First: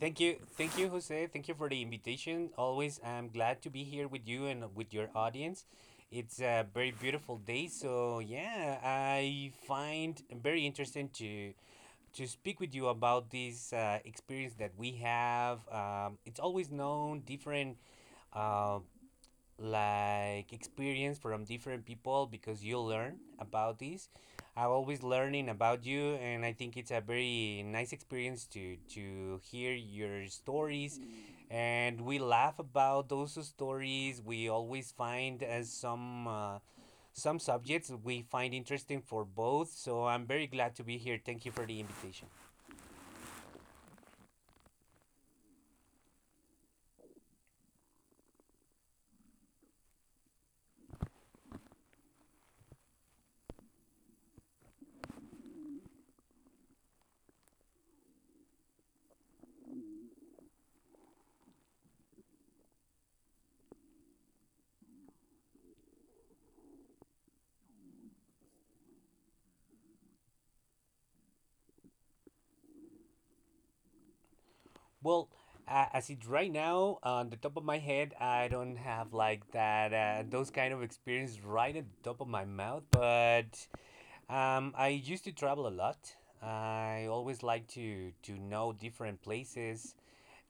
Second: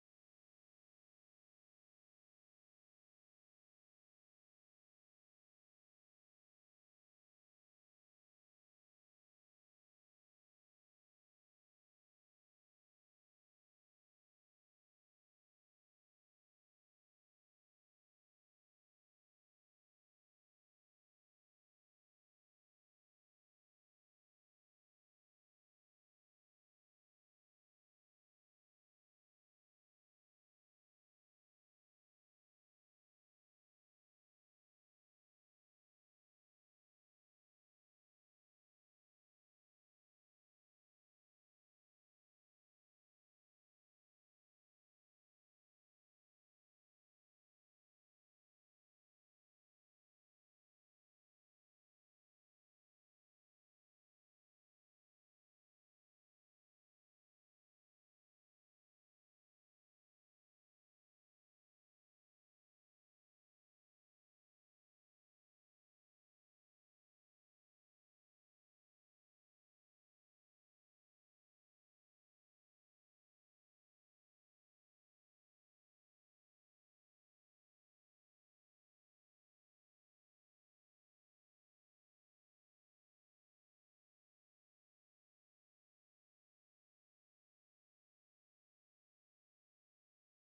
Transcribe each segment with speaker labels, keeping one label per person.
Speaker 1: Thank you. Thank you, Jose. Thank you for the invitation. Always, I'm glad to be here with you and with your audience. It's a very beautiful day. So, yeah, I find very interesting to speak with you about this experience that we have. It's always known different uh, like experience from different people because you learn about this. I'm always learning about you, and I think it's a very nice experience to hear your stories. And we laugh about those stories. We always find as some subjects we find interesting for both. So I'm very glad to be here. Thank you for the invitation. Well, as it right now, on the top of my head, I don't have like that those kind of experience right at the top of my mouth. But I used to travel a lot. I always like to know different places,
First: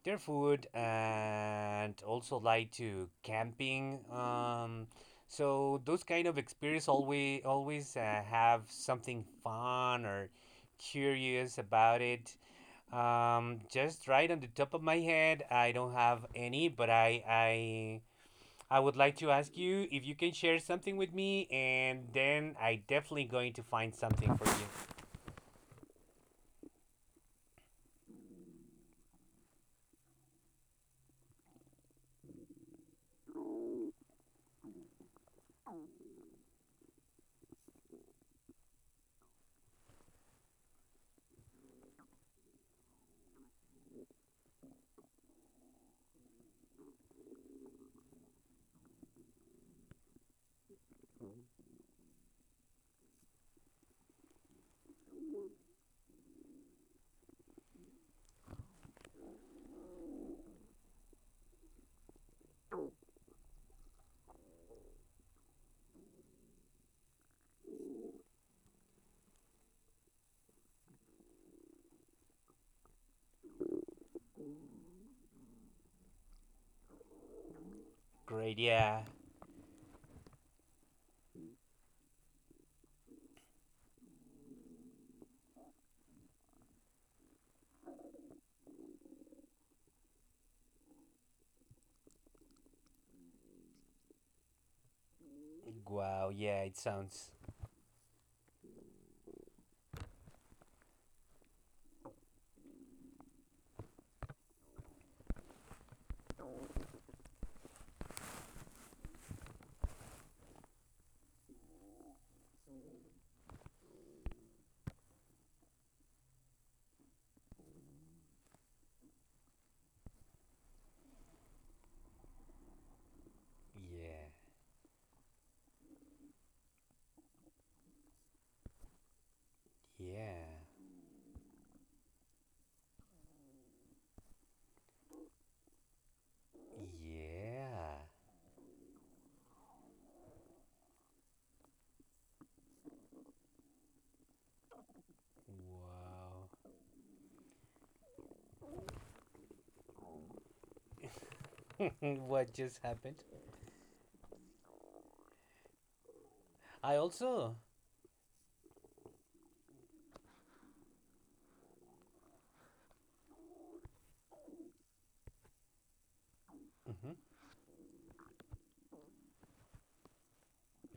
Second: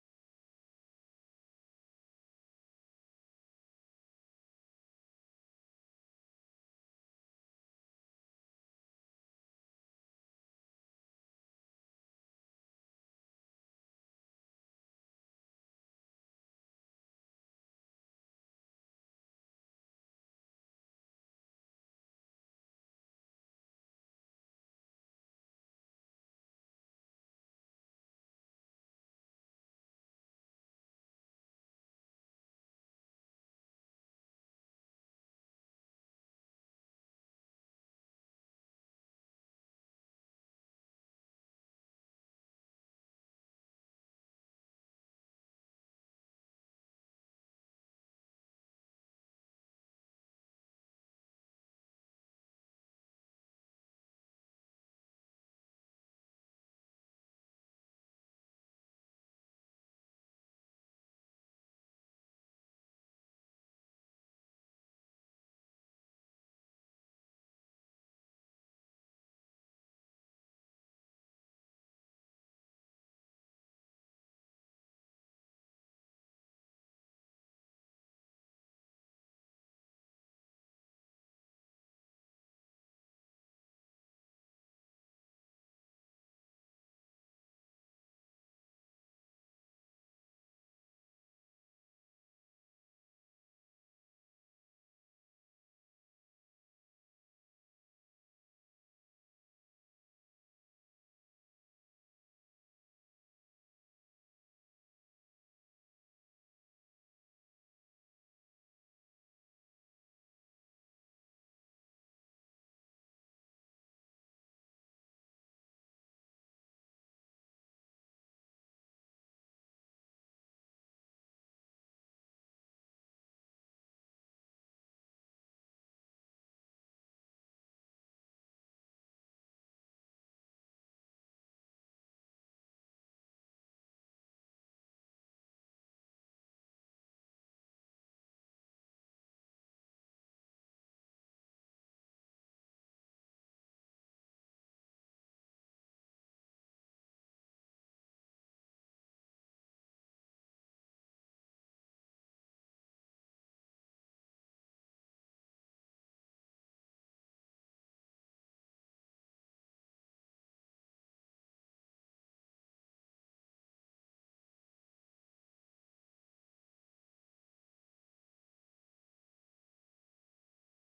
Speaker 1: their food, and also like to camping. So those kind of experience always have something fun or curious about it. Just right on the top of my head, I don't have any, but I would like to ask you if you can share something with me, and then I definitely going to find something for you. Great, yeah. Wow, yeah, it sounds. Yeah, yeah, yeah. Wow. What just happened? I also. Hmm.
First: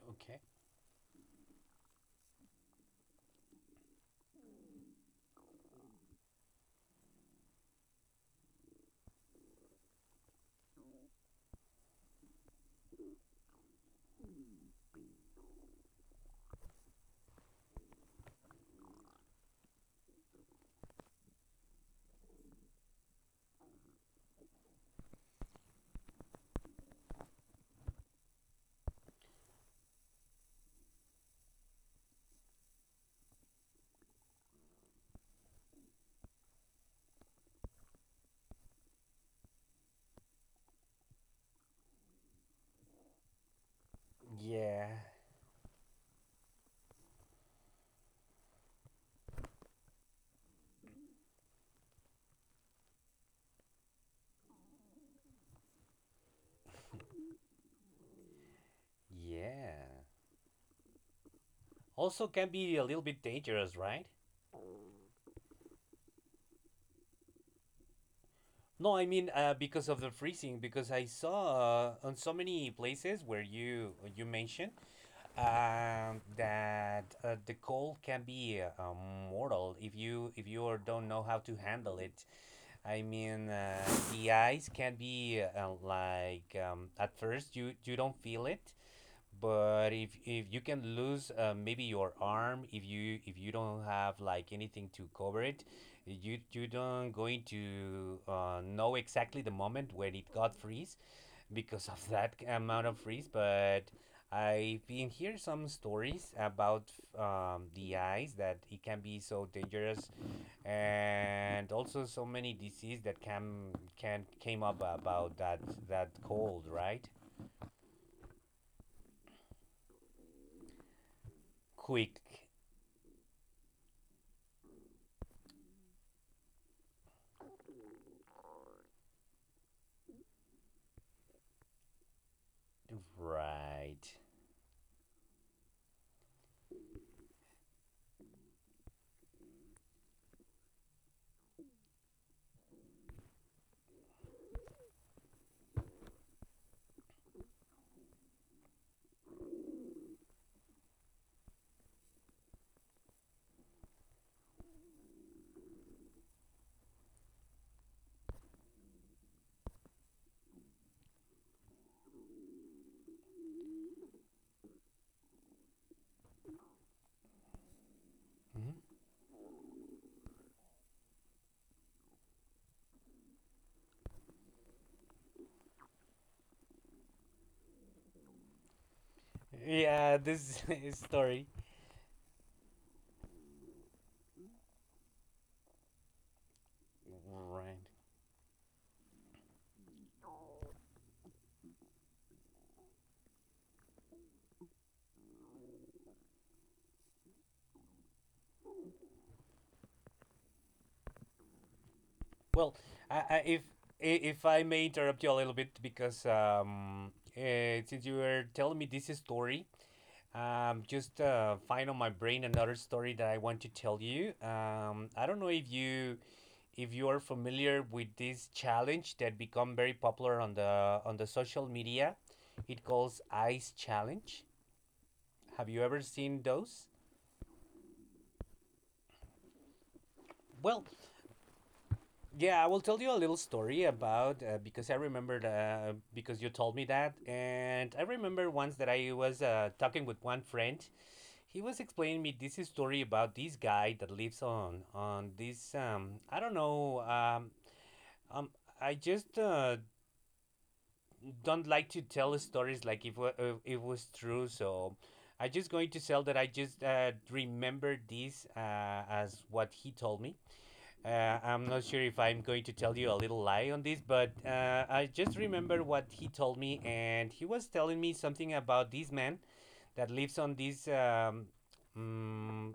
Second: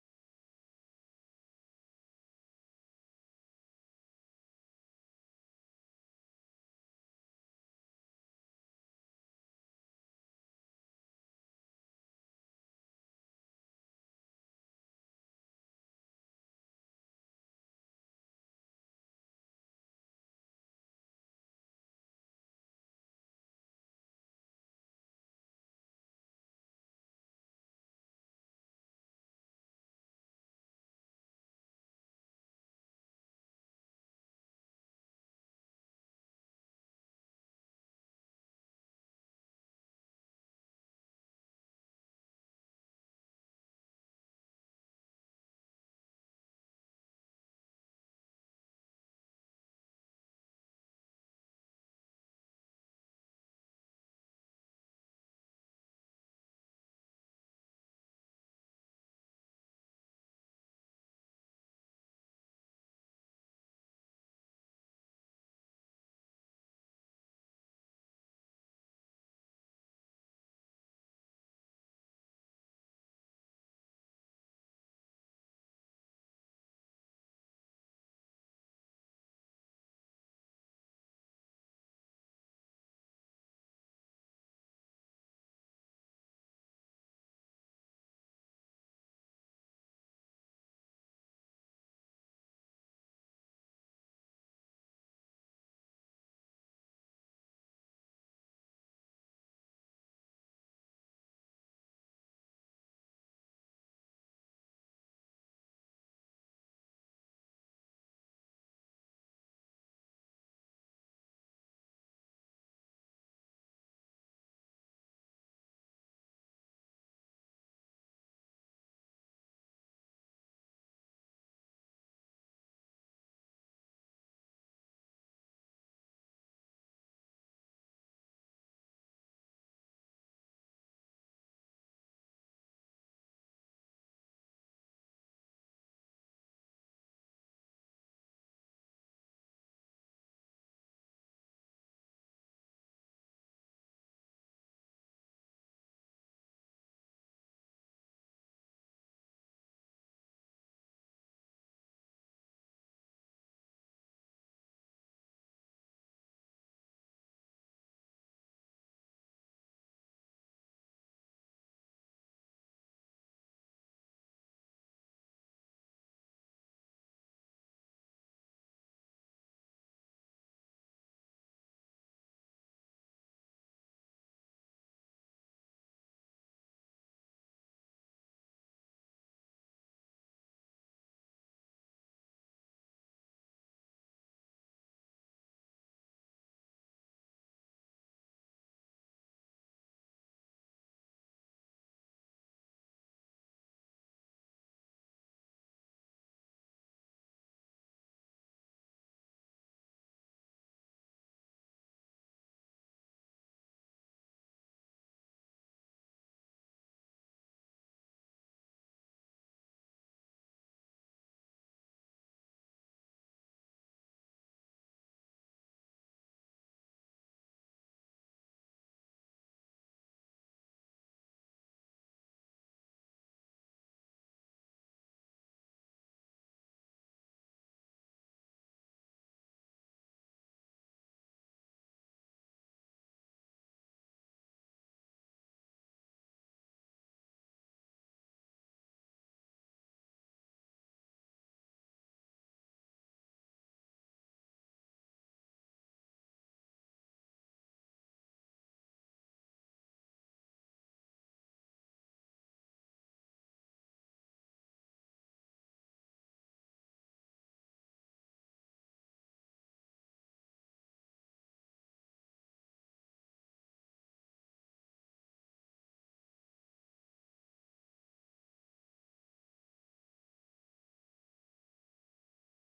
Speaker 1: Okay. Yeah, yeah. Also can be a little bit dangerous, right? No, I mean because of the freezing. Because I saw on so many places where you mentioned that the cold can be mortal if you or don't know how to handle it. I mean, the ice can be like at first you don't feel it, but if you can lose maybe your arm, if you don't have like anything to cover it, you don't going to know exactly the moment when it got freeze because of that amount of freeze. But I've been hear some stories about the eyes that it can be so dangerous, and also so many disease that can came up about that cold, right? Quick, right. Mhm. Yeah, this is story. Right. Well, I, I, if if I may interrupt you a little bit because since you were telling me this story, just find on my brain another story that I want to tell you. I don't know if you are familiar with this challenge that become very popular on the social media. It calls Ice Challenge. Have you ever seen those? Well, yeah, I will tell you a little story about because I remembered because you told me that, and I remember once that I was talking with one friend. He was explaining me this story about this guy that lives on this I don't know um I just don't like to tell stories like if it was true. So I just going to tell that I just remember this as what he told me, I'm not sure if I'm going to tell you a little lie on this, but I just remember what he told me, and he was telling me something about this man that lives on these mm,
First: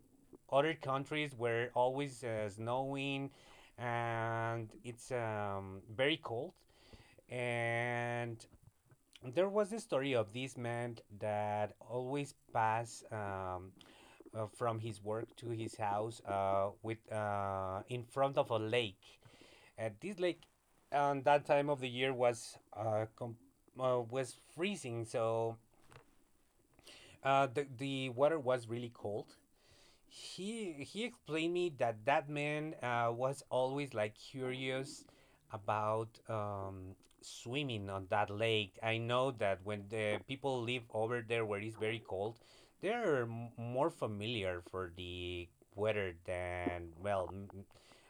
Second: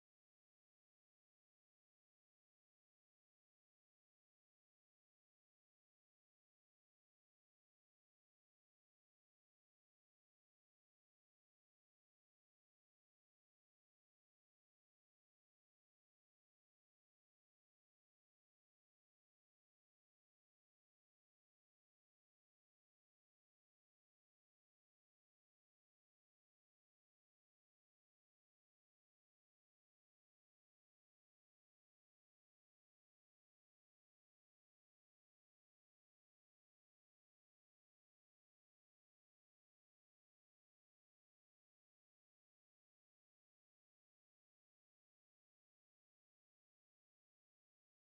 Speaker 1: other countries where always snowing and it's very cold. And there was a story of this man that always passed from his work to his house with in front of a lake. And this lake, on that time of the year, was freezing, so the water was really cold. He explained me that that man was always like curious about swimming on that lake. I know that when the people live over there where it's very cold, they're more familiar for the weather than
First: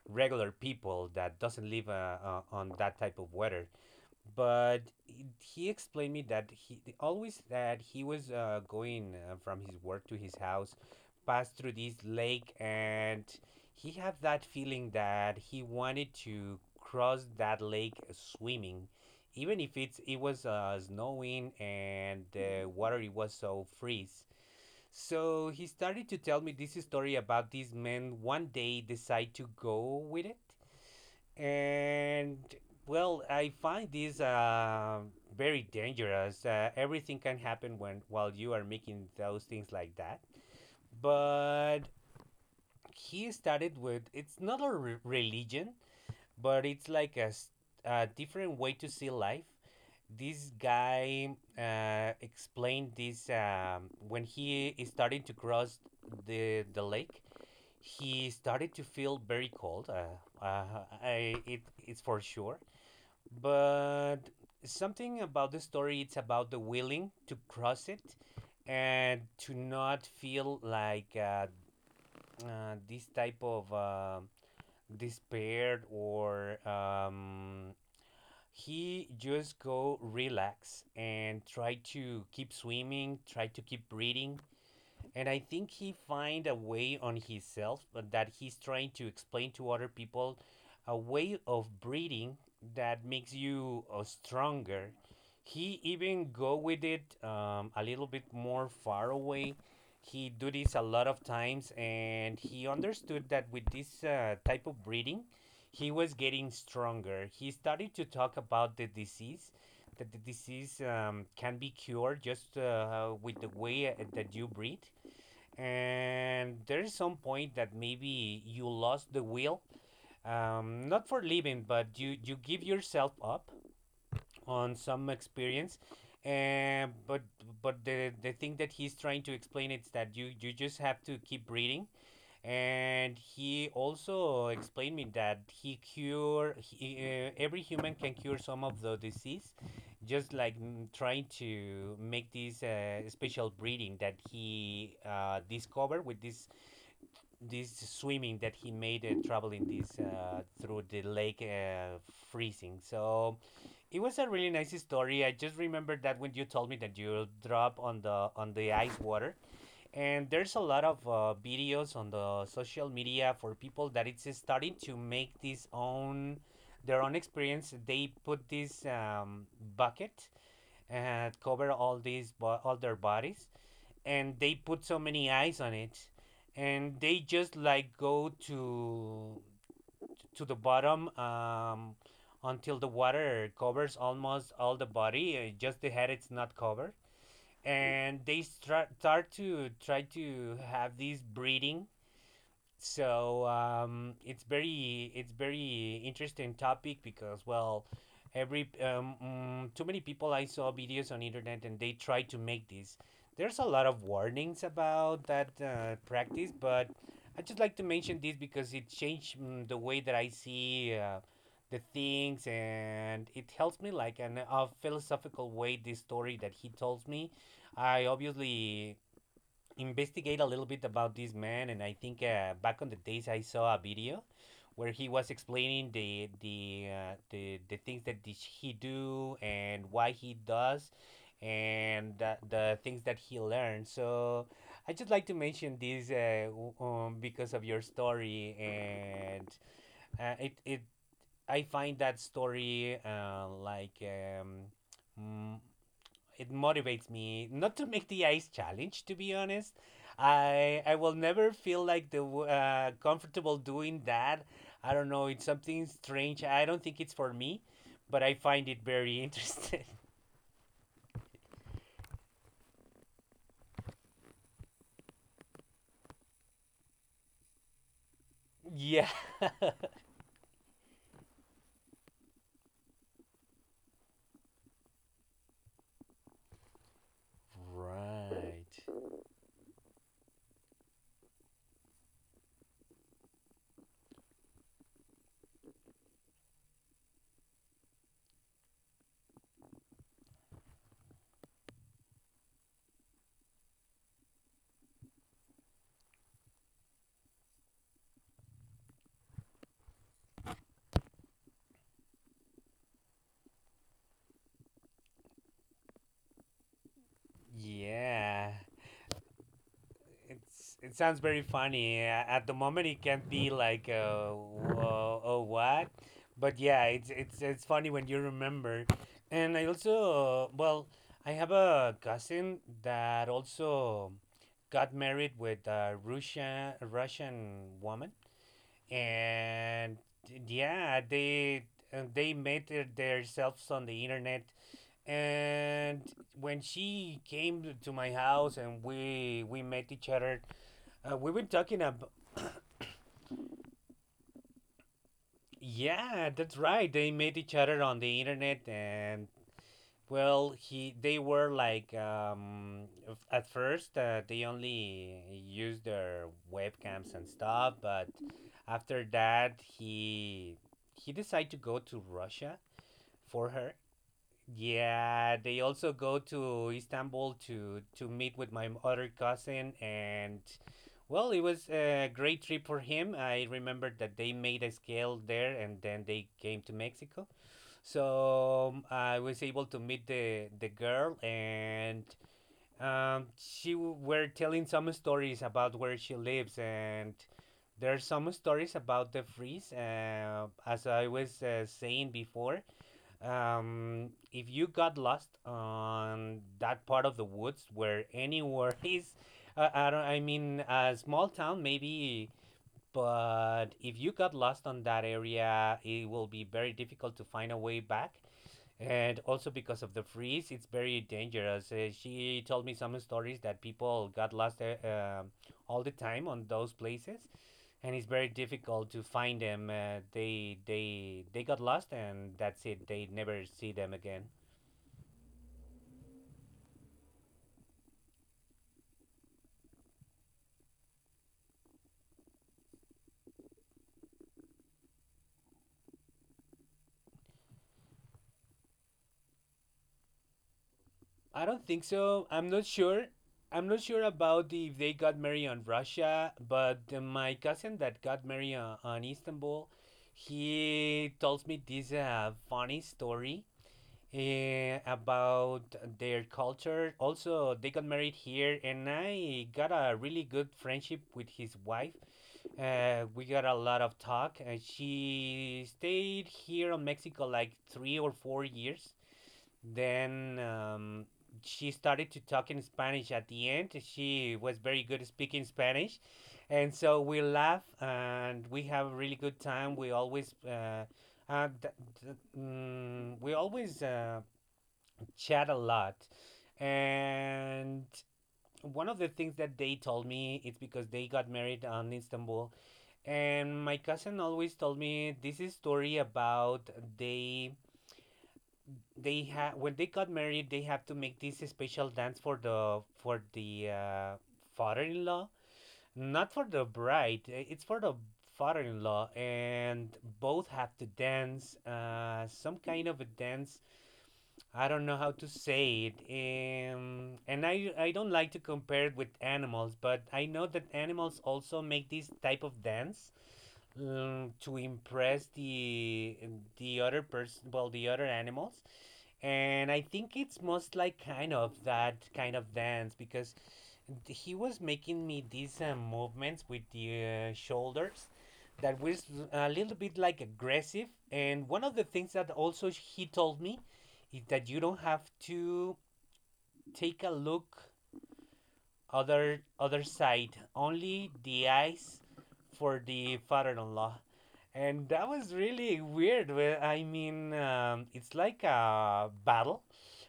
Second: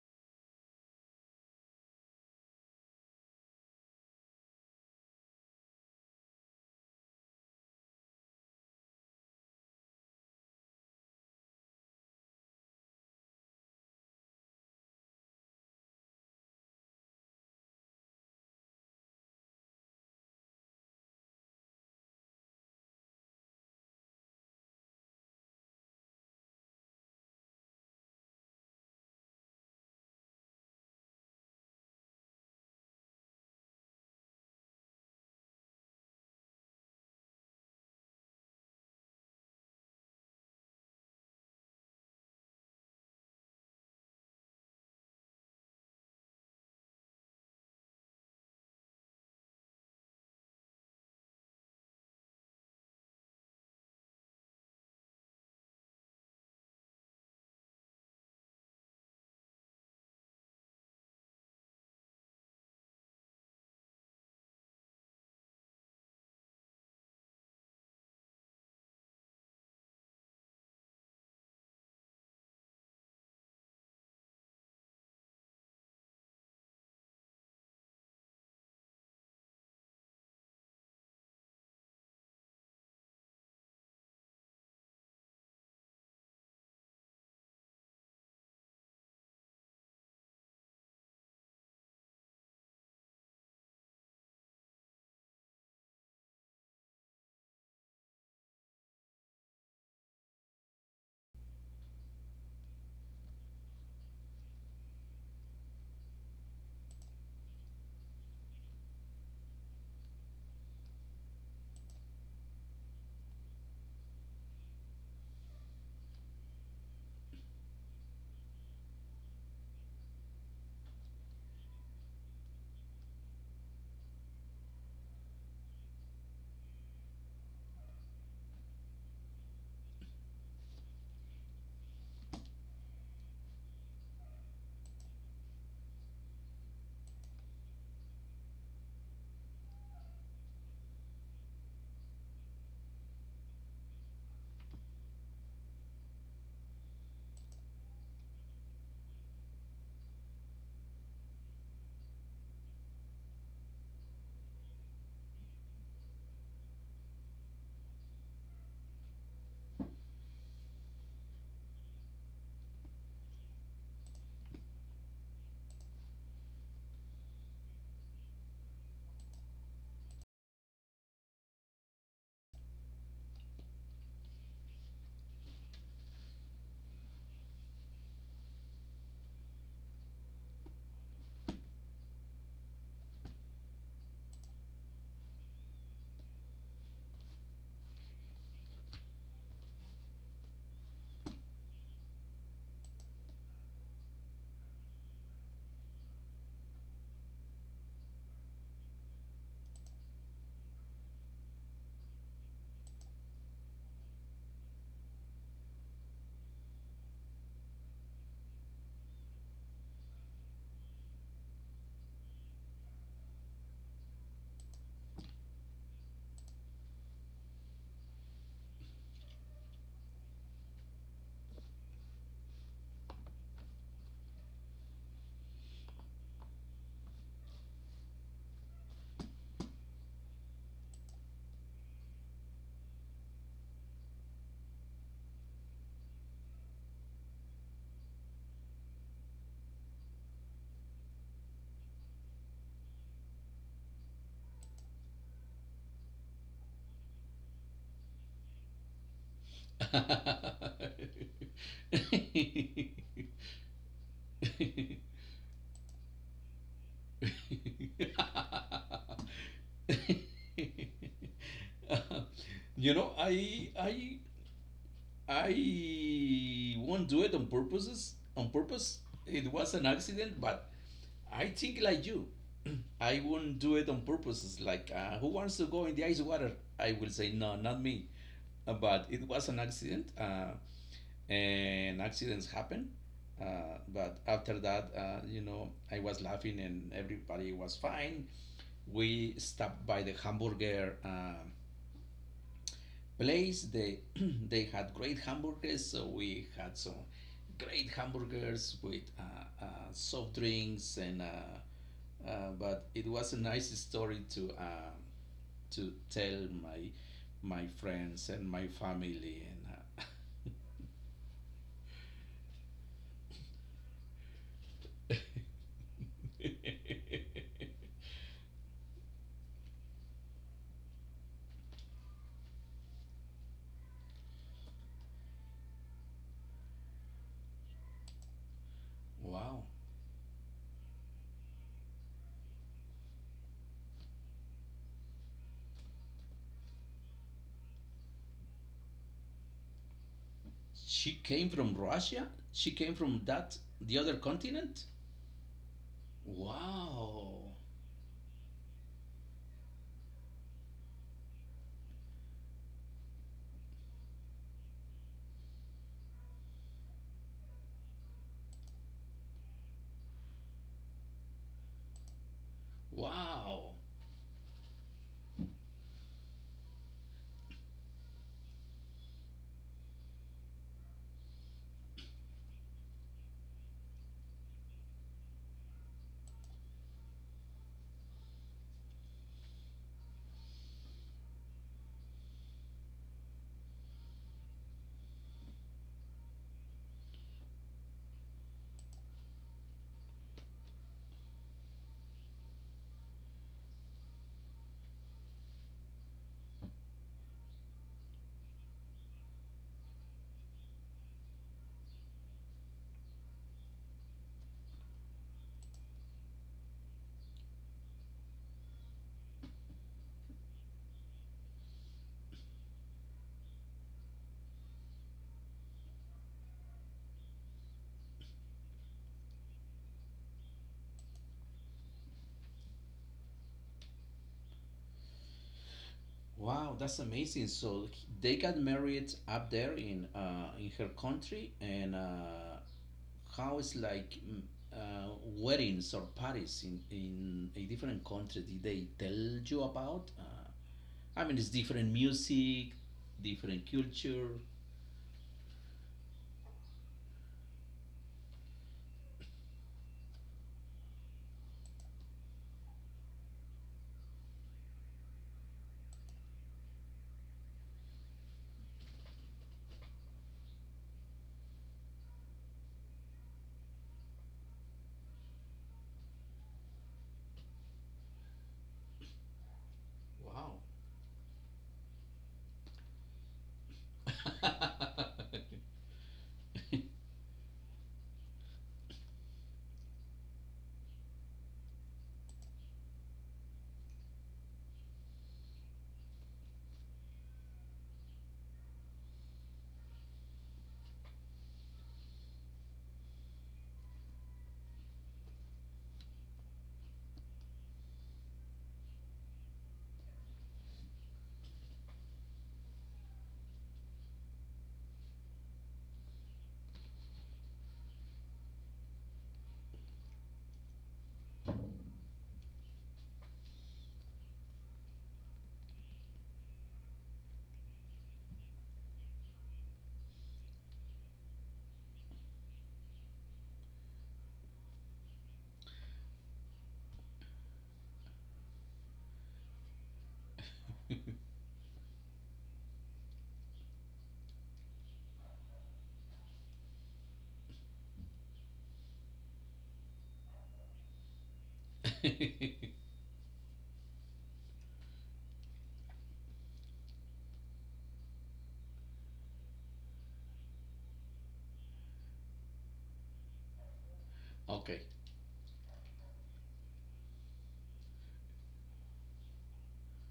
Speaker 1: regular people that doesn't live on that type of weather. But he explained me that always that he was going from his work to his house passed through this lake, and he had that feeling that he wanted to cross that lake swimming even if it was snowing and the water it was so freeze. So he started to tell me this story about this man one day decide to go with it. And well, I find this very dangerous. Everything can happen when while you are making those things like that. But he started with it's not a religion, but it's like a different way to see life. This guy explained this when he is starting to cross the lake. He started to feel very cold. It's for sure, but something about the story it's about the willing to cross it and to not feel like this type of despair or he just go relax and try to keep swimming, try to keep breathing. And I think he find a way on himself but that he's trying to explain to other people a way of breeding that makes you stronger. He even go with it a little bit more far away. He do this a lot of times, and he understood that with this type of breeding, he was getting stronger. He started to talk about the disease, that the disease can be cured just with the way that you breed. And there is some point that maybe you lost the will, not for living, but you give yourself up on some experience. And uh, but but the thing that he's trying to explain is that you just have to keep breathing. And he also explained me that every human can cure some of the disease just like trying to make this special breeding that he discovered with this swimming that he made traveling this through the lake freezing. So it was a really nice story. I just remember that when you told me that you drop on the ice water. And there's a lot of videos on the social media for people that it's starting to make this own their own experience. They put this bucket and cover all these all their bodies, and they put so many eyes on it, and they just like go to the bottom, until the water covers almost all the body, just the head it's not covered. And they start to try to have this breeding. So it's very interesting topic. Because well, every too many people I saw videos on internet and they try to make this. There's a lot of warnings about that practice, but I just like to mention this because it changed, the way that I see the things, and it helps me like in a philosophical way. This story that he told me, I obviously investigate a little bit about this man. And I think back on the days I saw a video where he was explaining the things that did he do and why he does, and the things that he learned. So I just like to mention this, because of your story. And uh, it, it I find that story like, mm, it motivates me not to make the ice challenge, to be honest. I will never feel like comfortable doing that. I don't know, it's something strange, I don't think it's for me, but I find it very interesting.
Speaker 2: you know, I I I won't do it on purposes. On purpose,
Speaker 1: Yeah.
Speaker 2: it was an accident, but I think like you. I won't do it on purposes. Like, who wants to go in the ice water? I will say no, not me. But
Speaker 1: Right.
Speaker 2: it was an accident, and accidents happen. But after that, I was laughing and everybody was fine. We stopped by the hamburger place. They they had great hamburgers, so we had some great hamburgers with soft drinks. And. Uh, uh, but it was a nice story to to tell my friends and
Speaker 1: Yeah,
Speaker 2: my family and
Speaker 1: it's it sounds very funny. A- At the moment, it can be like
Speaker 2: uh,
Speaker 1: whoa, oh what, but yeah, it's it's funny when you remember. And I also, well, I have a cousin that also got married with a Russian, a Russian woman,
Speaker 2: wow.
Speaker 1: and yeah, they met themselves on the internet. And when she came to my house and we met each other,
Speaker 2: She
Speaker 1: we were
Speaker 2: came from
Speaker 1: talking about.
Speaker 2: Russia, she came from that, the other continent.
Speaker 1: Yeah, that's right. They met
Speaker 2: Wow,
Speaker 1: each other on the internet, and well, he they were like at first they only used their webcams and stuff. But after that he decided to go to Russia for
Speaker 2: wow,
Speaker 1: her, yeah, they also go to Istanbul to meet with my other cousin. And well, it was a great trip for him. I remember that they made a scale there, and then they came to Mexico. So I was able to meet the girl, and she were telling some stories about where she lives, and there are some stories about the freeze. As I was saying before. If you got lost on that part of the woods where anywhere is I don't I mean a small town maybe, but if you got lost on that area it will be very difficult to find a way back, and also because of the freeze, it's very dangerous. She told me some stories that people got lost all the time on those places, and it's very difficult to find them. They got lost, and that's it. They never see them again.
Speaker 2: wow, that's amazing. So they got married up there in in her country, and how is like weddings or parties in a different country? Did they tell you about? I mean,
Speaker 1: I
Speaker 2: it's
Speaker 1: don't think
Speaker 2: different
Speaker 1: so. I'm
Speaker 2: music,
Speaker 1: not sure.
Speaker 2: different
Speaker 1: I'm not sure
Speaker 2: culture.
Speaker 1: about the, if they got married on Russia, but my cousin that got married on Istanbul, he tells me this funny story about their culture. Also, they got married here, and I got a really good friendship with his wife. We got a lot of talk, and she stayed here in Mexico like 3 or 4 years. Then
Speaker 2: Wow.
Speaker 1: um, she started to talk in Spanish at the end. She was very good at speaking Spanish, and so we laugh and we have a really good time. We always. Th- th- mm, we always chat a lot. And one of the things that they told me is because they got married on Istanbul. And my cousin always told me this is story about they they had when they got married they have to make this special dance for the father-in-law, not for the bride, it's for the father-in-law, and both have to dance some kind of a dance. I don't know how to say it. And I don't like to compare it with animals, but I know that animals also make this type of dance to impress the other person, well, the other animals. And I think it's most like kind of that kind of dance because he was making me these movements with the shoulders that was a little bit like aggressive. And one of the things that also he told me is that you don't have to take a look other side. Only the eyes for the father-in-law,
Speaker 2: Okay.
Speaker 1: and that was really weird. Well, I mean, it's like a battle,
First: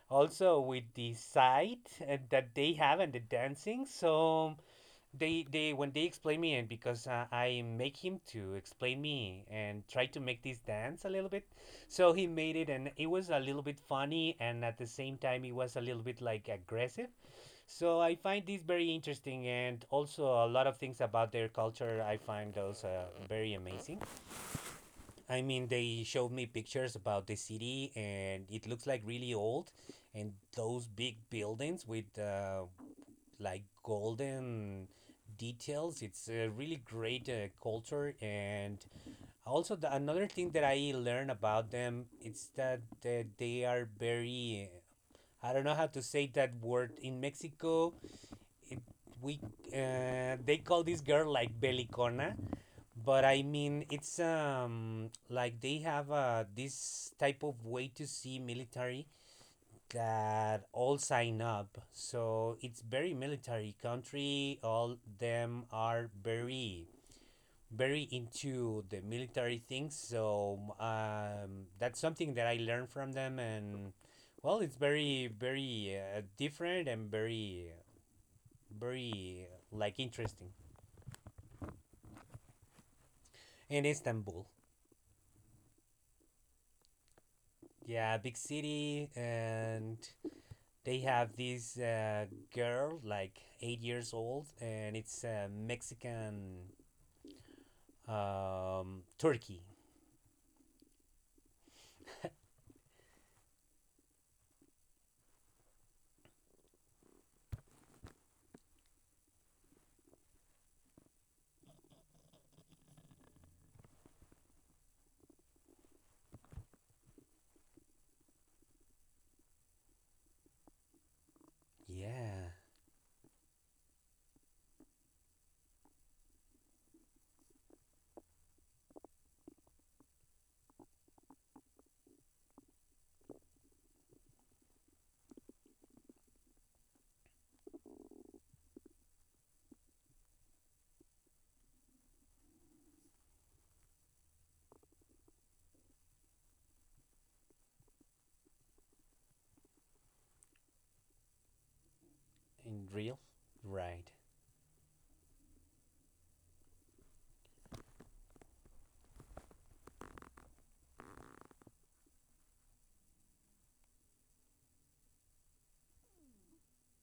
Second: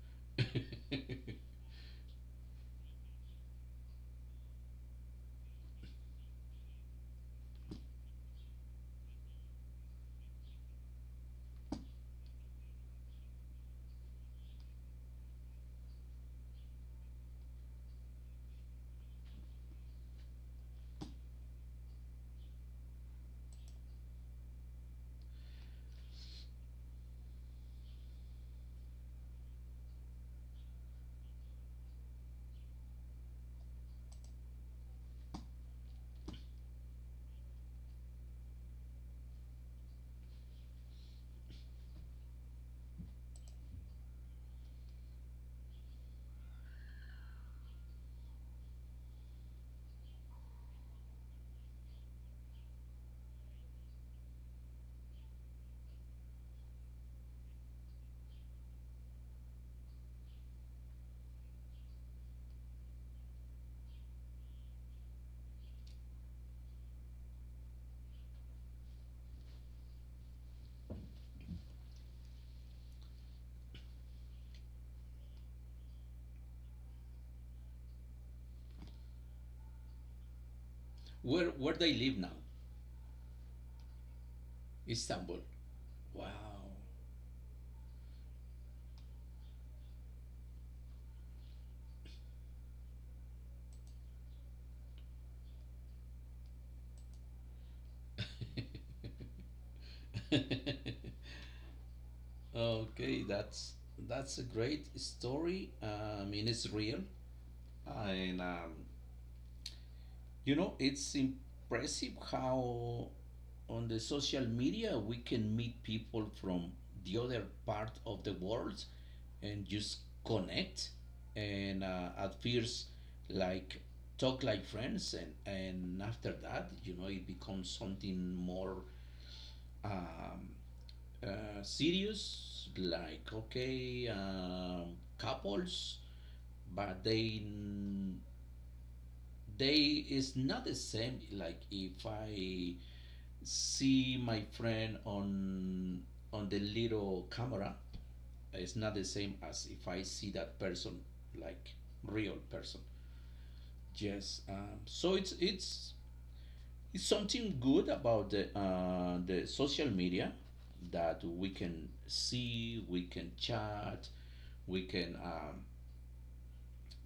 Speaker 1: also with the side that they have and the dancing. So they when they explain me, and because I make him to explain me and try to make this dance a little bit, so he made it and it was a little bit funny and at the same time it was a little bit like aggressive, so I find this very interesting, and also a lot of things about their culture. I find those very amazing. I mean, they showed me pictures about the city, and it looks like really old, and those big buildings with like golden details. It's a really great culture, and also the, another thing that I learned about them it's that, that they are very. I don't know how to say that word. In Mexico we they call this girl like Belicona, but I mean it's like they have this type of way to see military that all sign up. So it's very military country. All them are very very into the military things. So that's something that I learned from them and. Well, it's very, very different and very, very like interesting.
Speaker 2: Where they live now?
Speaker 1: In Istanbul.
Speaker 2: Istanbul. Wow.
Speaker 1: Yeah, big city, and they have this girl, like 8 years old, and it's a Mexican turkey.
Speaker 2: Okay, that's a great story. I mean, it's real, and it's impressive how on the social media we can meet people from the other part of the world and just connect and at
Speaker 1: Yeah,
Speaker 2: first, like, talk like friends, and after that, it becomes something more, um, serious, like, okay, couples, but they is not the same. Like, if I see my friend on the little camera, it's not the same as if I see that person like real person.
Speaker 1: in real, right?
Speaker 2: Yes, so it's something good about the the social media that we can see, we can chat, we can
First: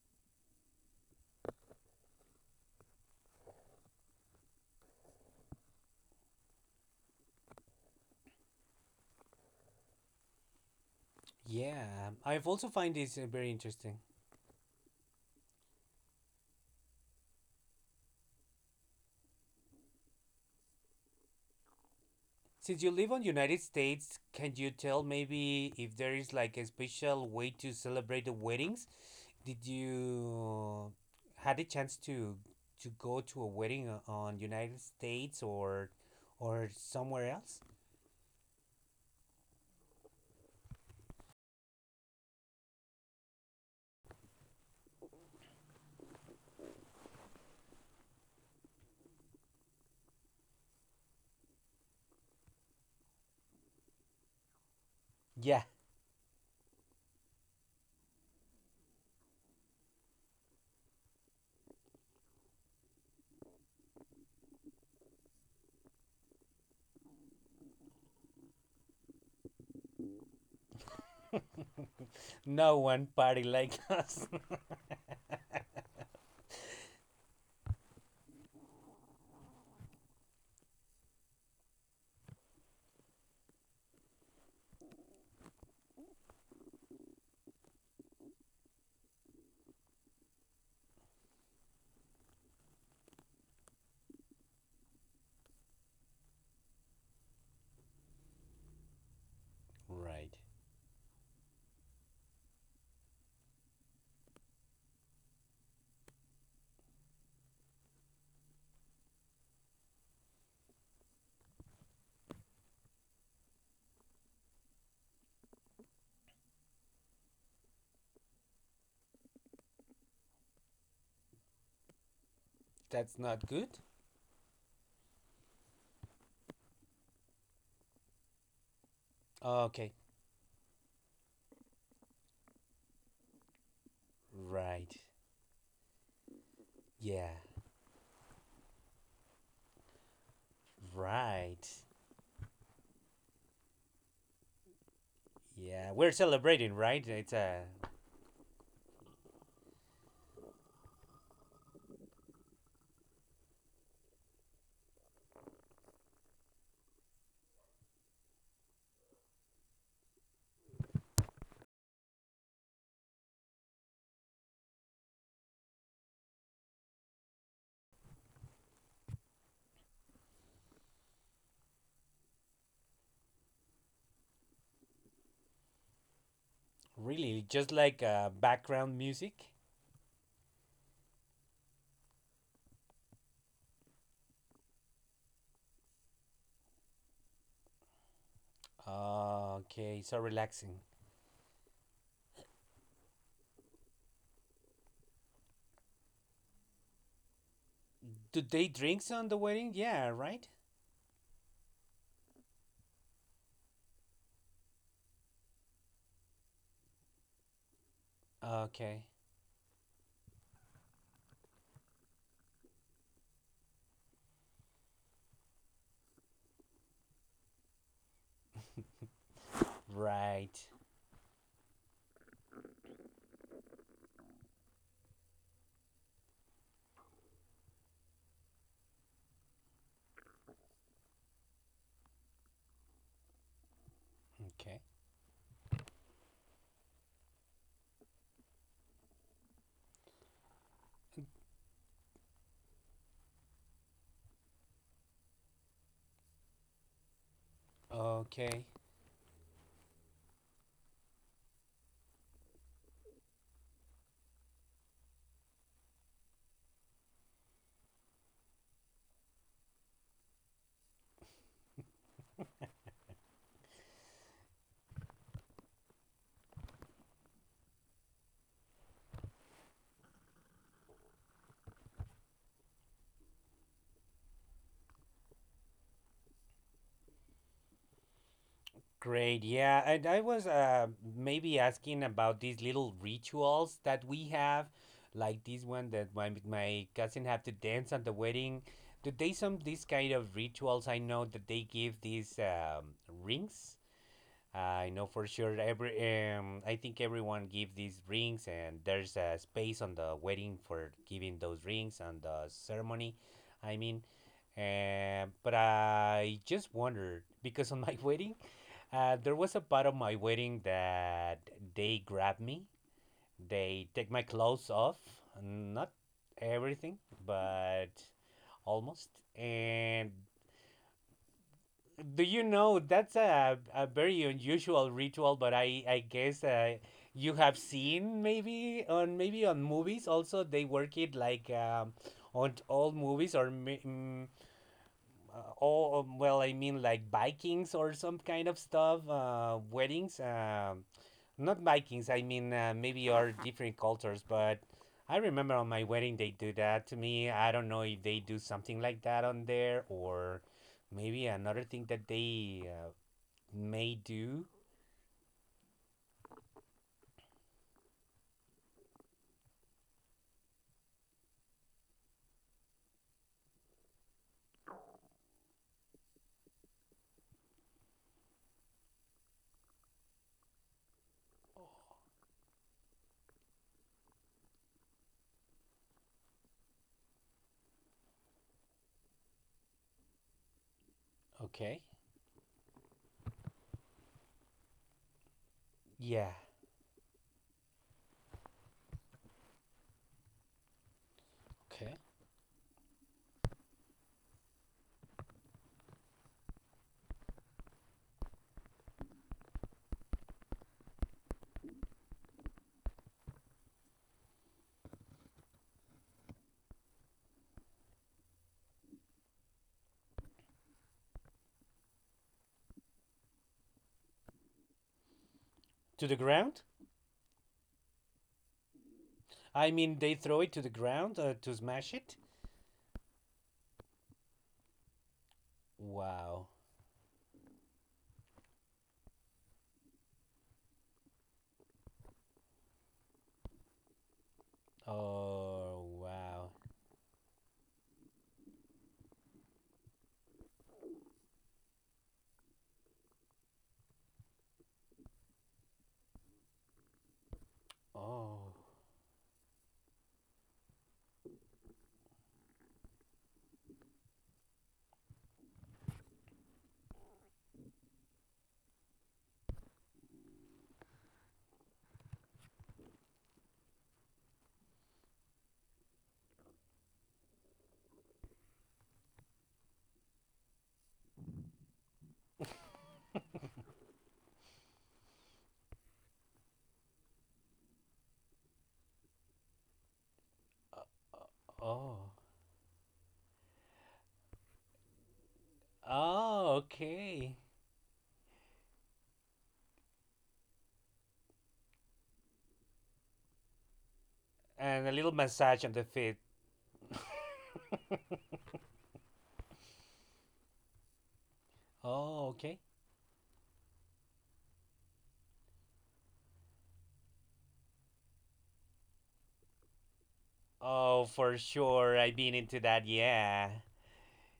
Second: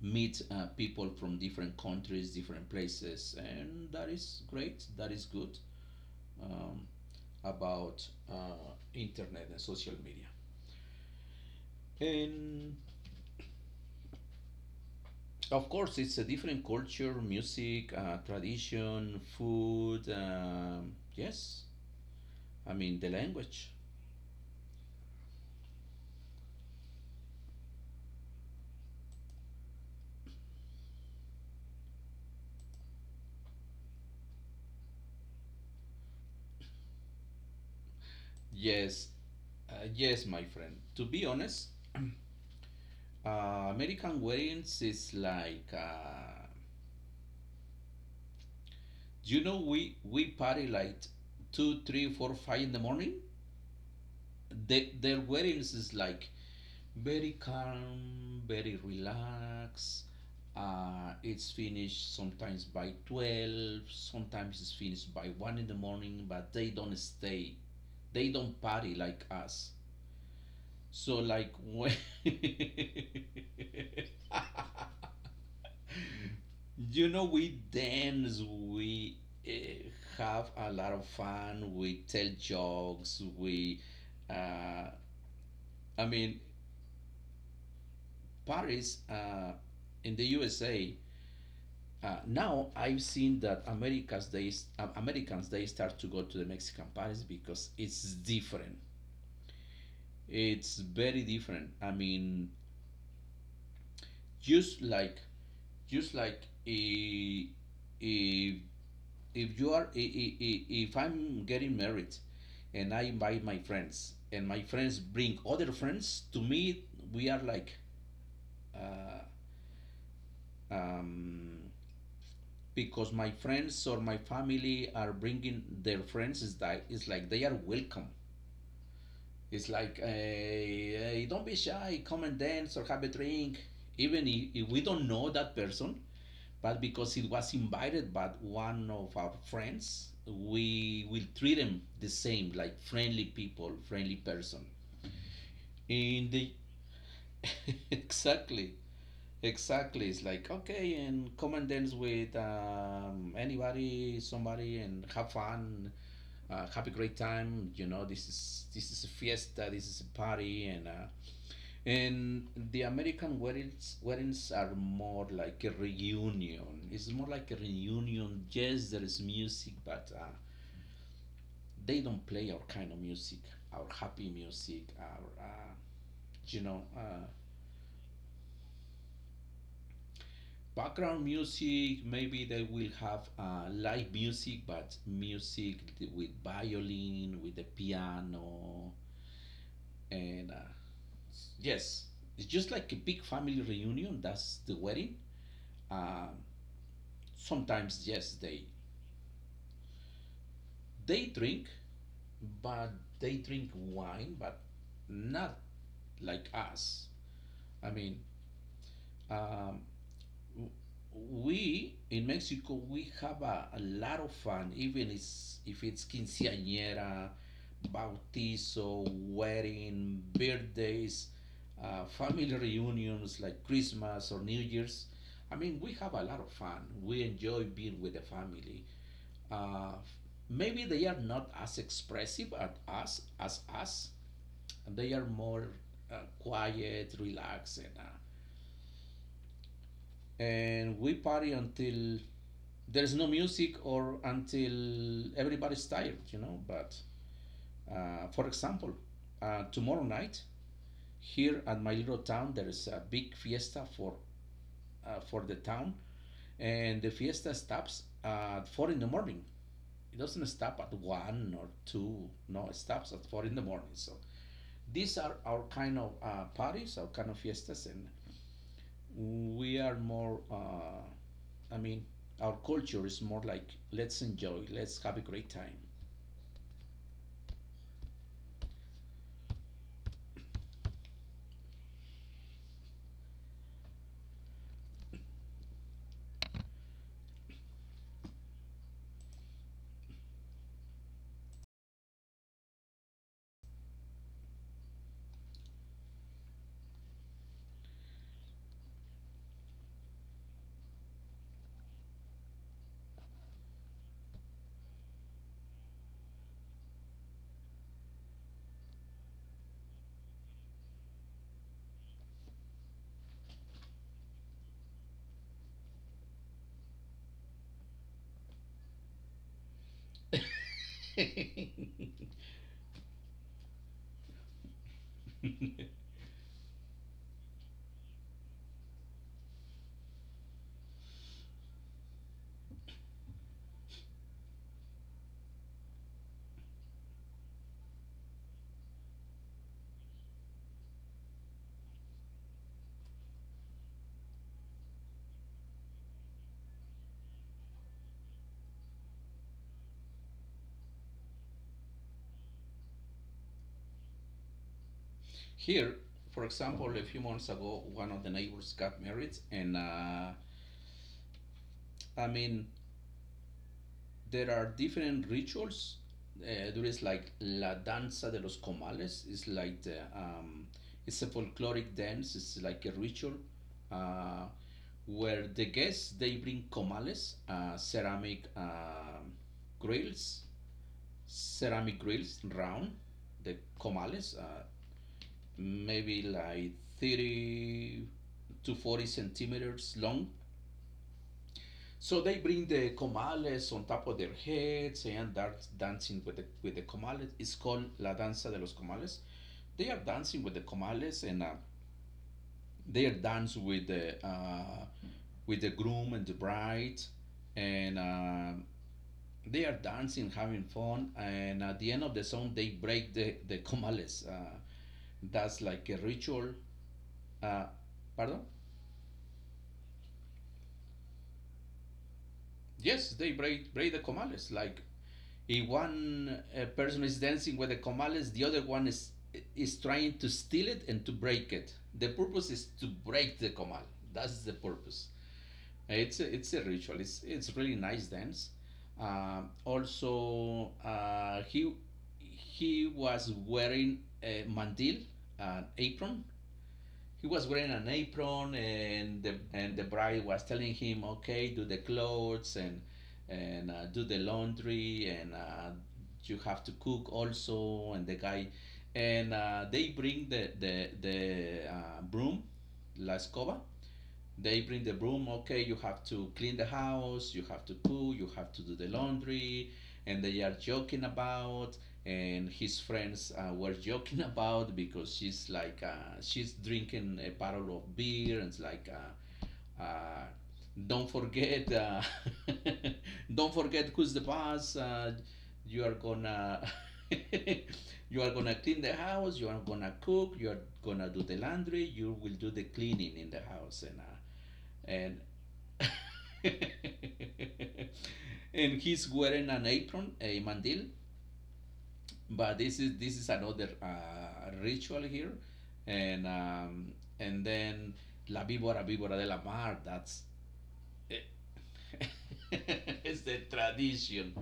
Speaker 2: meet people from different countries, different places, and that is great. That is good, um, about internet and social media.
Speaker 1: Yeah, I've also
Speaker 2: And
Speaker 1: find this very interesting.
Speaker 2: of course, it's a different culture, music, tradition, food. Yes, I
Speaker 1: Since you
Speaker 2: mean the
Speaker 1: live on United
Speaker 2: language.
Speaker 1: States, can you tell maybe if there is like a special way to celebrate the weddings? Did you had a chance to go to a wedding on United States or somewhere else?
Speaker 2: Yes, yes, my friend. To be honest, American weddings is like, we party like 2, 3, 4, 5 in the morning. They, their
Speaker 1: Yeah,
Speaker 2: weddings is like very calm, very relaxed. It's finished sometimes by 12, sometimes it's finished by 1 in the morning. But they don't stay, they don't party like us. So like when
Speaker 1: no one party like us.
Speaker 2: We dance, we, uh, have a lot of fun, we tell jokes, we, uh, I mean, Paris, in the USA. Now I've seen that Americans they, Americans, they start to go to the Mexican Paris because it's different.
Speaker 1: Right.
Speaker 2: It's very different. I mean, just like just like i- if if you are I- if I'm getting married, and I invite my friends, and my friends bring other friends to me, we are like, uh, um, because
Speaker 1: That's
Speaker 2: my
Speaker 1: not good.
Speaker 2: friends or my family are bringing their friends, is like it's like they are welcome. It's
Speaker 1: Okay.
Speaker 2: like, hey, hey, don't be shy, come and dance or have a drink, even if we
Speaker 1: Right.
Speaker 2: don't know that person, but because
Speaker 1: Yeah.
Speaker 2: it was invited by one of our friends, we will treat
Speaker 1: Right.
Speaker 2: them the same, like friendly people, friendly person.
Speaker 1: Yeah, we're
Speaker 2: In the
Speaker 1: celebrating, right? It's a
Speaker 2: exactly, exactly, it's like, okay, and come and dance with, anybody, somebody, and have fun, have a great time. This is this is a fiesta, this is a party, and the American weddings are more like a reunion. It's more like a reunion. Yes, there is music, but they don't play our kind of music, our happy music, our you know uh,
Speaker 1: really just like background music.
Speaker 2: background music. Maybe they will have live music, but music with violin, with the piano,
Speaker 1: Okay, so
Speaker 2: and
Speaker 1: relaxing.
Speaker 2: yes, it's just like a big family reunion. That's the wedding. Um sometimes, yes,
Speaker 1: Do
Speaker 2: they
Speaker 1: they drinks on the wedding? Yeah, right.
Speaker 2: They drink, but they drink wine, but not like us. I mean,
Speaker 1: Okay.
Speaker 2: um, w- we in Mexico we have a lot of fun, even if it's quinceañera, bautizo, wedding,
Speaker 1: Right.
Speaker 2: birthdays, family reunions like Christmas or New Year's. I mean, we have a lot of fun. We enjoy being with the family, uh, maybe they are not as expressive at us as us,
Speaker 1: Okay.
Speaker 2: they are more, quiet, relaxed, and we party until there's no music or until everybody's tired, but, for
Speaker 1: Okay,
Speaker 2: example, tomorrow night, here at my little town, there is a big fiesta for, for the town, and the fiesta stops at 4 in the morning. It doesn't stop at 1 or 2, no, it stops at 4 in the morning. So these are our kind of, parties, our kind of fiestas, and we are more. I mean, our culture is more like, let's enjoy, let's have a great time.
Speaker 1: great. Yeah, and I was maybe asking about these little rituals that we have, like this one that my cousin have to dance at the wedding. Do they some these kind of rituals? I know that they give these rings. I know for sure. Every I think everyone give these rings, and there's a space on the wedding for giving those rings and the ceremony. I mean, but I just wondered because on my wedding, there was a part of my wedding that they grabbed me. They take my clothes off, not everything, but almost, and do you know that's a very unusual ritual, but I guess you have seen maybe on maybe on movies also they work it like on all movies or all well I mean like Vikings or some kind of stuff weddings not Vikings I mean maybe are different cultures, but I remember on my wedding they do that to me. I don't know if they do something like that on there or maybe another thing that they May do.
Speaker 2: Here, for example, a few months ago, one of the neighbors got married, and, I mean, there are different rituals. There is like la danza de los comales. It's like the it's a folkloric dance. It's like a ritual, uh, where the guests they bring comales, ceramic, grills,
Speaker 1: Okay.
Speaker 2: ceramic grills round the comales, maybe
Speaker 1: Yeah.
Speaker 2: like 30 to 40 centimeters long,
Speaker 1: Okay.
Speaker 2: so they bring the comales on top of their heads and start dancing with the comales. It's called la danza de los comales. They are dancing with the comales, and, they are dance with the, with the groom and the bride, and, they are dancing, having fun. And at the end of the song, they break the comales. That's like a
Speaker 1: To the
Speaker 2: ritual.
Speaker 1: ground?
Speaker 2: Uh, pardon?
Speaker 1: I mean, they throw it to the ground to smash it?
Speaker 2: Yes, they break the comales, like, if one,
Speaker 1: Wow.
Speaker 2: person is dancing with the comales, the other one is trying to steal it and to break it. The purpose is to break the comal. That's the purpose.
Speaker 1: Oh,
Speaker 2: It's a, it's
Speaker 1: wow.
Speaker 2: a ritual. It's really nice dance. Also, he was wearing a mandil, an apron, he was wearing an apron,
Speaker 1: Oh.
Speaker 2: and the bride was telling him, okay, do the clothes, and, do the laundry, and, you have to cook also, and the guy, and, they bring the, the broom, la escoba, they bring the broom, okay, you have to clean the house, you have to poo, you have to do the laundry, and they are joking about, and his friends, were joking about because she's like, she's drinking a bottle of beer, and it's like, uh, uh, don't forget,
Speaker 1: Oh.
Speaker 2: don't forget who's the boss, you are
Speaker 1: Oh,
Speaker 2: gonna.
Speaker 1: okay.
Speaker 2: You are gonna clean the house, you are gonna cook, you are gonna do the laundry, you will do the cleaning in the house, and,
Speaker 1: And a little
Speaker 2: and
Speaker 1: massage on the feet.
Speaker 2: and he's wearing an apron, a mandil.
Speaker 1: Oh,
Speaker 2: But
Speaker 1: okay.
Speaker 2: this is another, ritual here, and, and then la víbora víbora de la mar. That's,
Speaker 1: Oh,
Speaker 2: uh,
Speaker 1: for sure. I've been into that,
Speaker 2: it's the
Speaker 1: yeah.
Speaker 2: tradition.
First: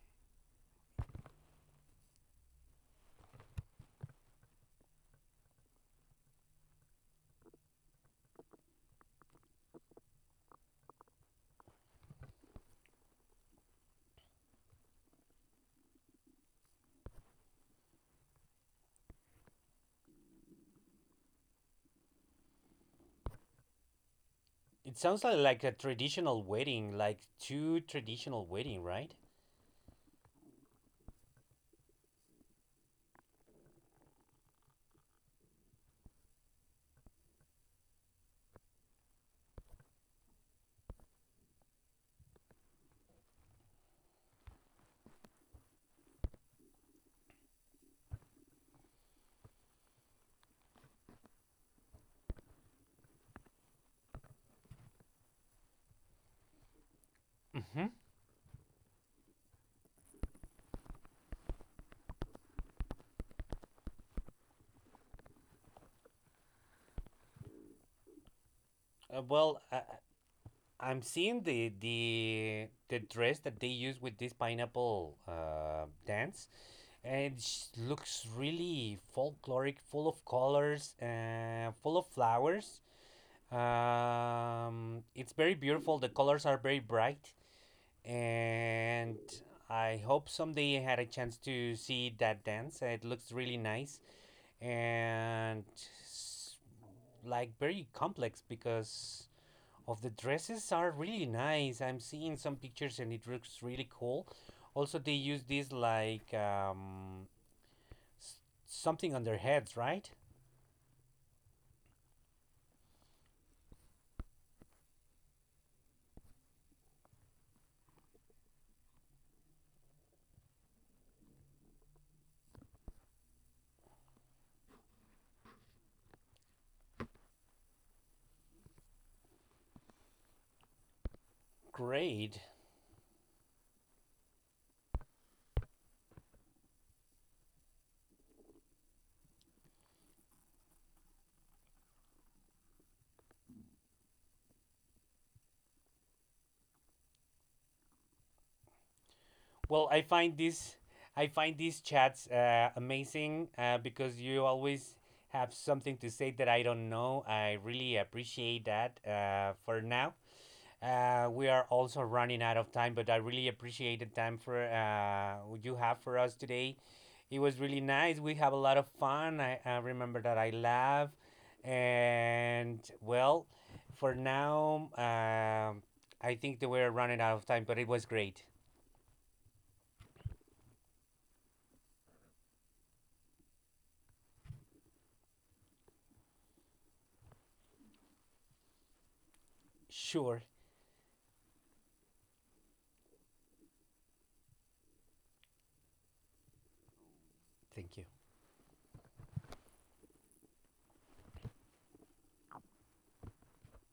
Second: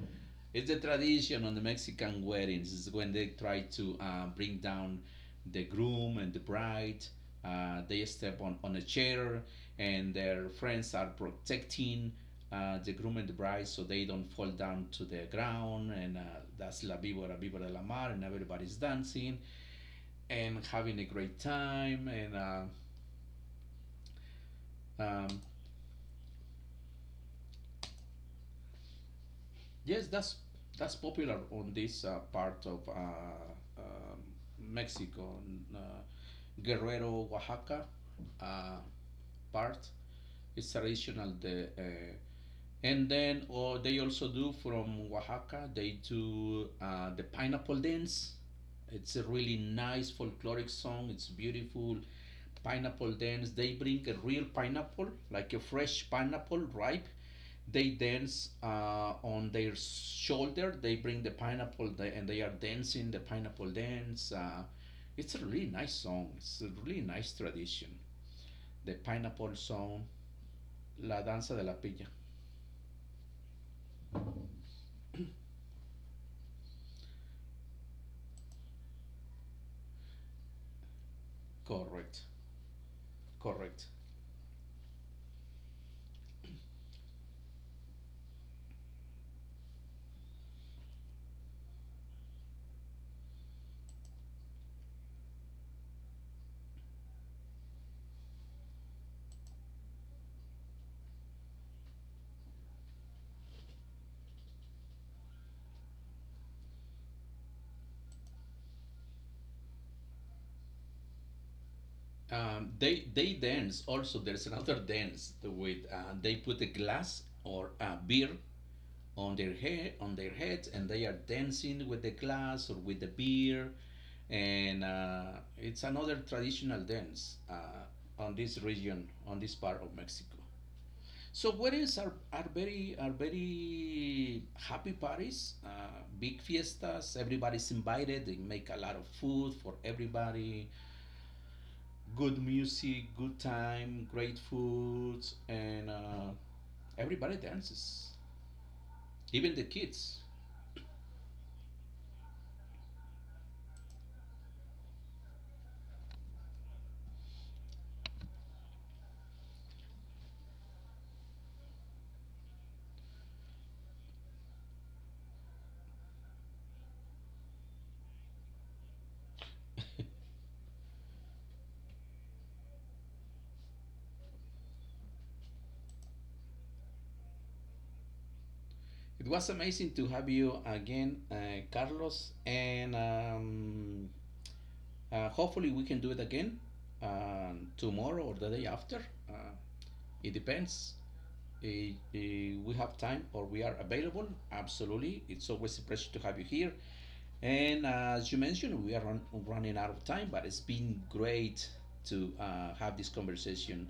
Speaker 2: It's the tradition on the Mexican weddings. It's when they try to, bring down the groom and the bride. They step on a chair, and their friends are protecting, the groom and the bride so they don't fall down to the ground. And, that's La Víbora, Víbora de la Mar, and everybody's dancing and having a great time. And,
Speaker 1: It sounds
Speaker 2: um,
Speaker 1: like a traditional wedding, like too traditional wedding, right?
Speaker 2: yes, that's popular on this, part of, um, Mexico, Guerrero, Oaxaca, uh, part. It's traditional. The and then, or they also do from Oaxaca. They do, the pineapple dance. It's a really nice folkloric song. It's beautiful. Pineapple dance. They bring a real pineapple, like a fresh pineapple, ripe,
Speaker 1: Mm-hmm.
Speaker 2: they dance, on their shoulder. They bring the pineapple, and they are dancing the pineapple dance. It's a really nice song. It's a really nice tradition. The
Speaker 1: Uh,
Speaker 2: pineapple
Speaker 1: well, I,
Speaker 2: song,
Speaker 1: I'm
Speaker 2: La
Speaker 1: seeing
Speaker 2: Danza de
Speaker 1: the
Speaker 2: la Pilla.
Speaker 1: the the dress that they use with this pineapple dance, and it looks really folkloric, full of colors, full of
Speaker 2: Correct,
Speaker 1: flowers.
Speaker 2: correct.
Speaker 1: It's very beautiful. The colors are very bright, and I hope someday I had a chance to see that dance. It looks really nice and s- like very complex because of the dresses are really nice. I'm seeing some pictures and it looks really cool. Also, they use this like s- something on their heads, right?
Speaker 2: They dance also. There's another dance with, they put a glass or a beer on their heads, and they are dancing with the glass or with the beer, and, it's another traditional dance, on this region on this part of Mexico. So weddings are,
Speaker 1: Great.
Speaker 2: are very happy parties, big fiestas, everybody's invited, they make a lot of food for everybody, good music, good time, great foods, and, everybody dances, even the
Speaker 1: Well, I
Speaker 2: kids.
Speaker 1: find this I find these chats amazing because you always have something to say that I don't know. I really appreciate that. We are also running out of time, but I really appreciate the time for you have for us today. It was really nice. We have a lot of fun. I remember that I laugh, and well, for now, I think that we're running out of time, but it was great.
Speaker 2: It was amazing to have you again, Carlos, and, hopefully we can do it again, tomorrow or the day after. Uh, it
Speaker 1: Sure,
Speaker 2: depends. We have time or we are available. Absolutely, it's always a pleasure to have you here. And,
Speaker 1: thank you,
Speaker 2: as you mentioned, we are running out of time, but it's been great to, have this conversation,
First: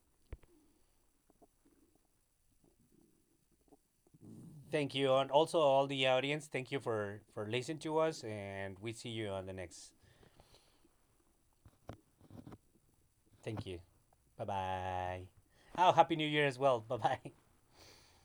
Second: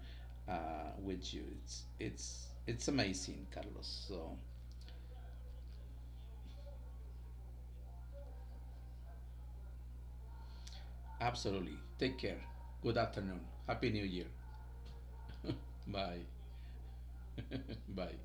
Speaker 2: with you. It's amazing, Carlos. So.
Speaker 1: thank you, and also all the audience. Thank you for listening to us, and we see you on the next.
Speaker 2: Absolutely. Take care. Good afternoon.
Speaker 1: Thank you.
Speaker 2: Happy New Year.
Speaker 1: Bye bye. Oh, happy
Speaker 2: Bye.
Speaker 1: New Year as well. Bye bye.
Speaker 2: Bye.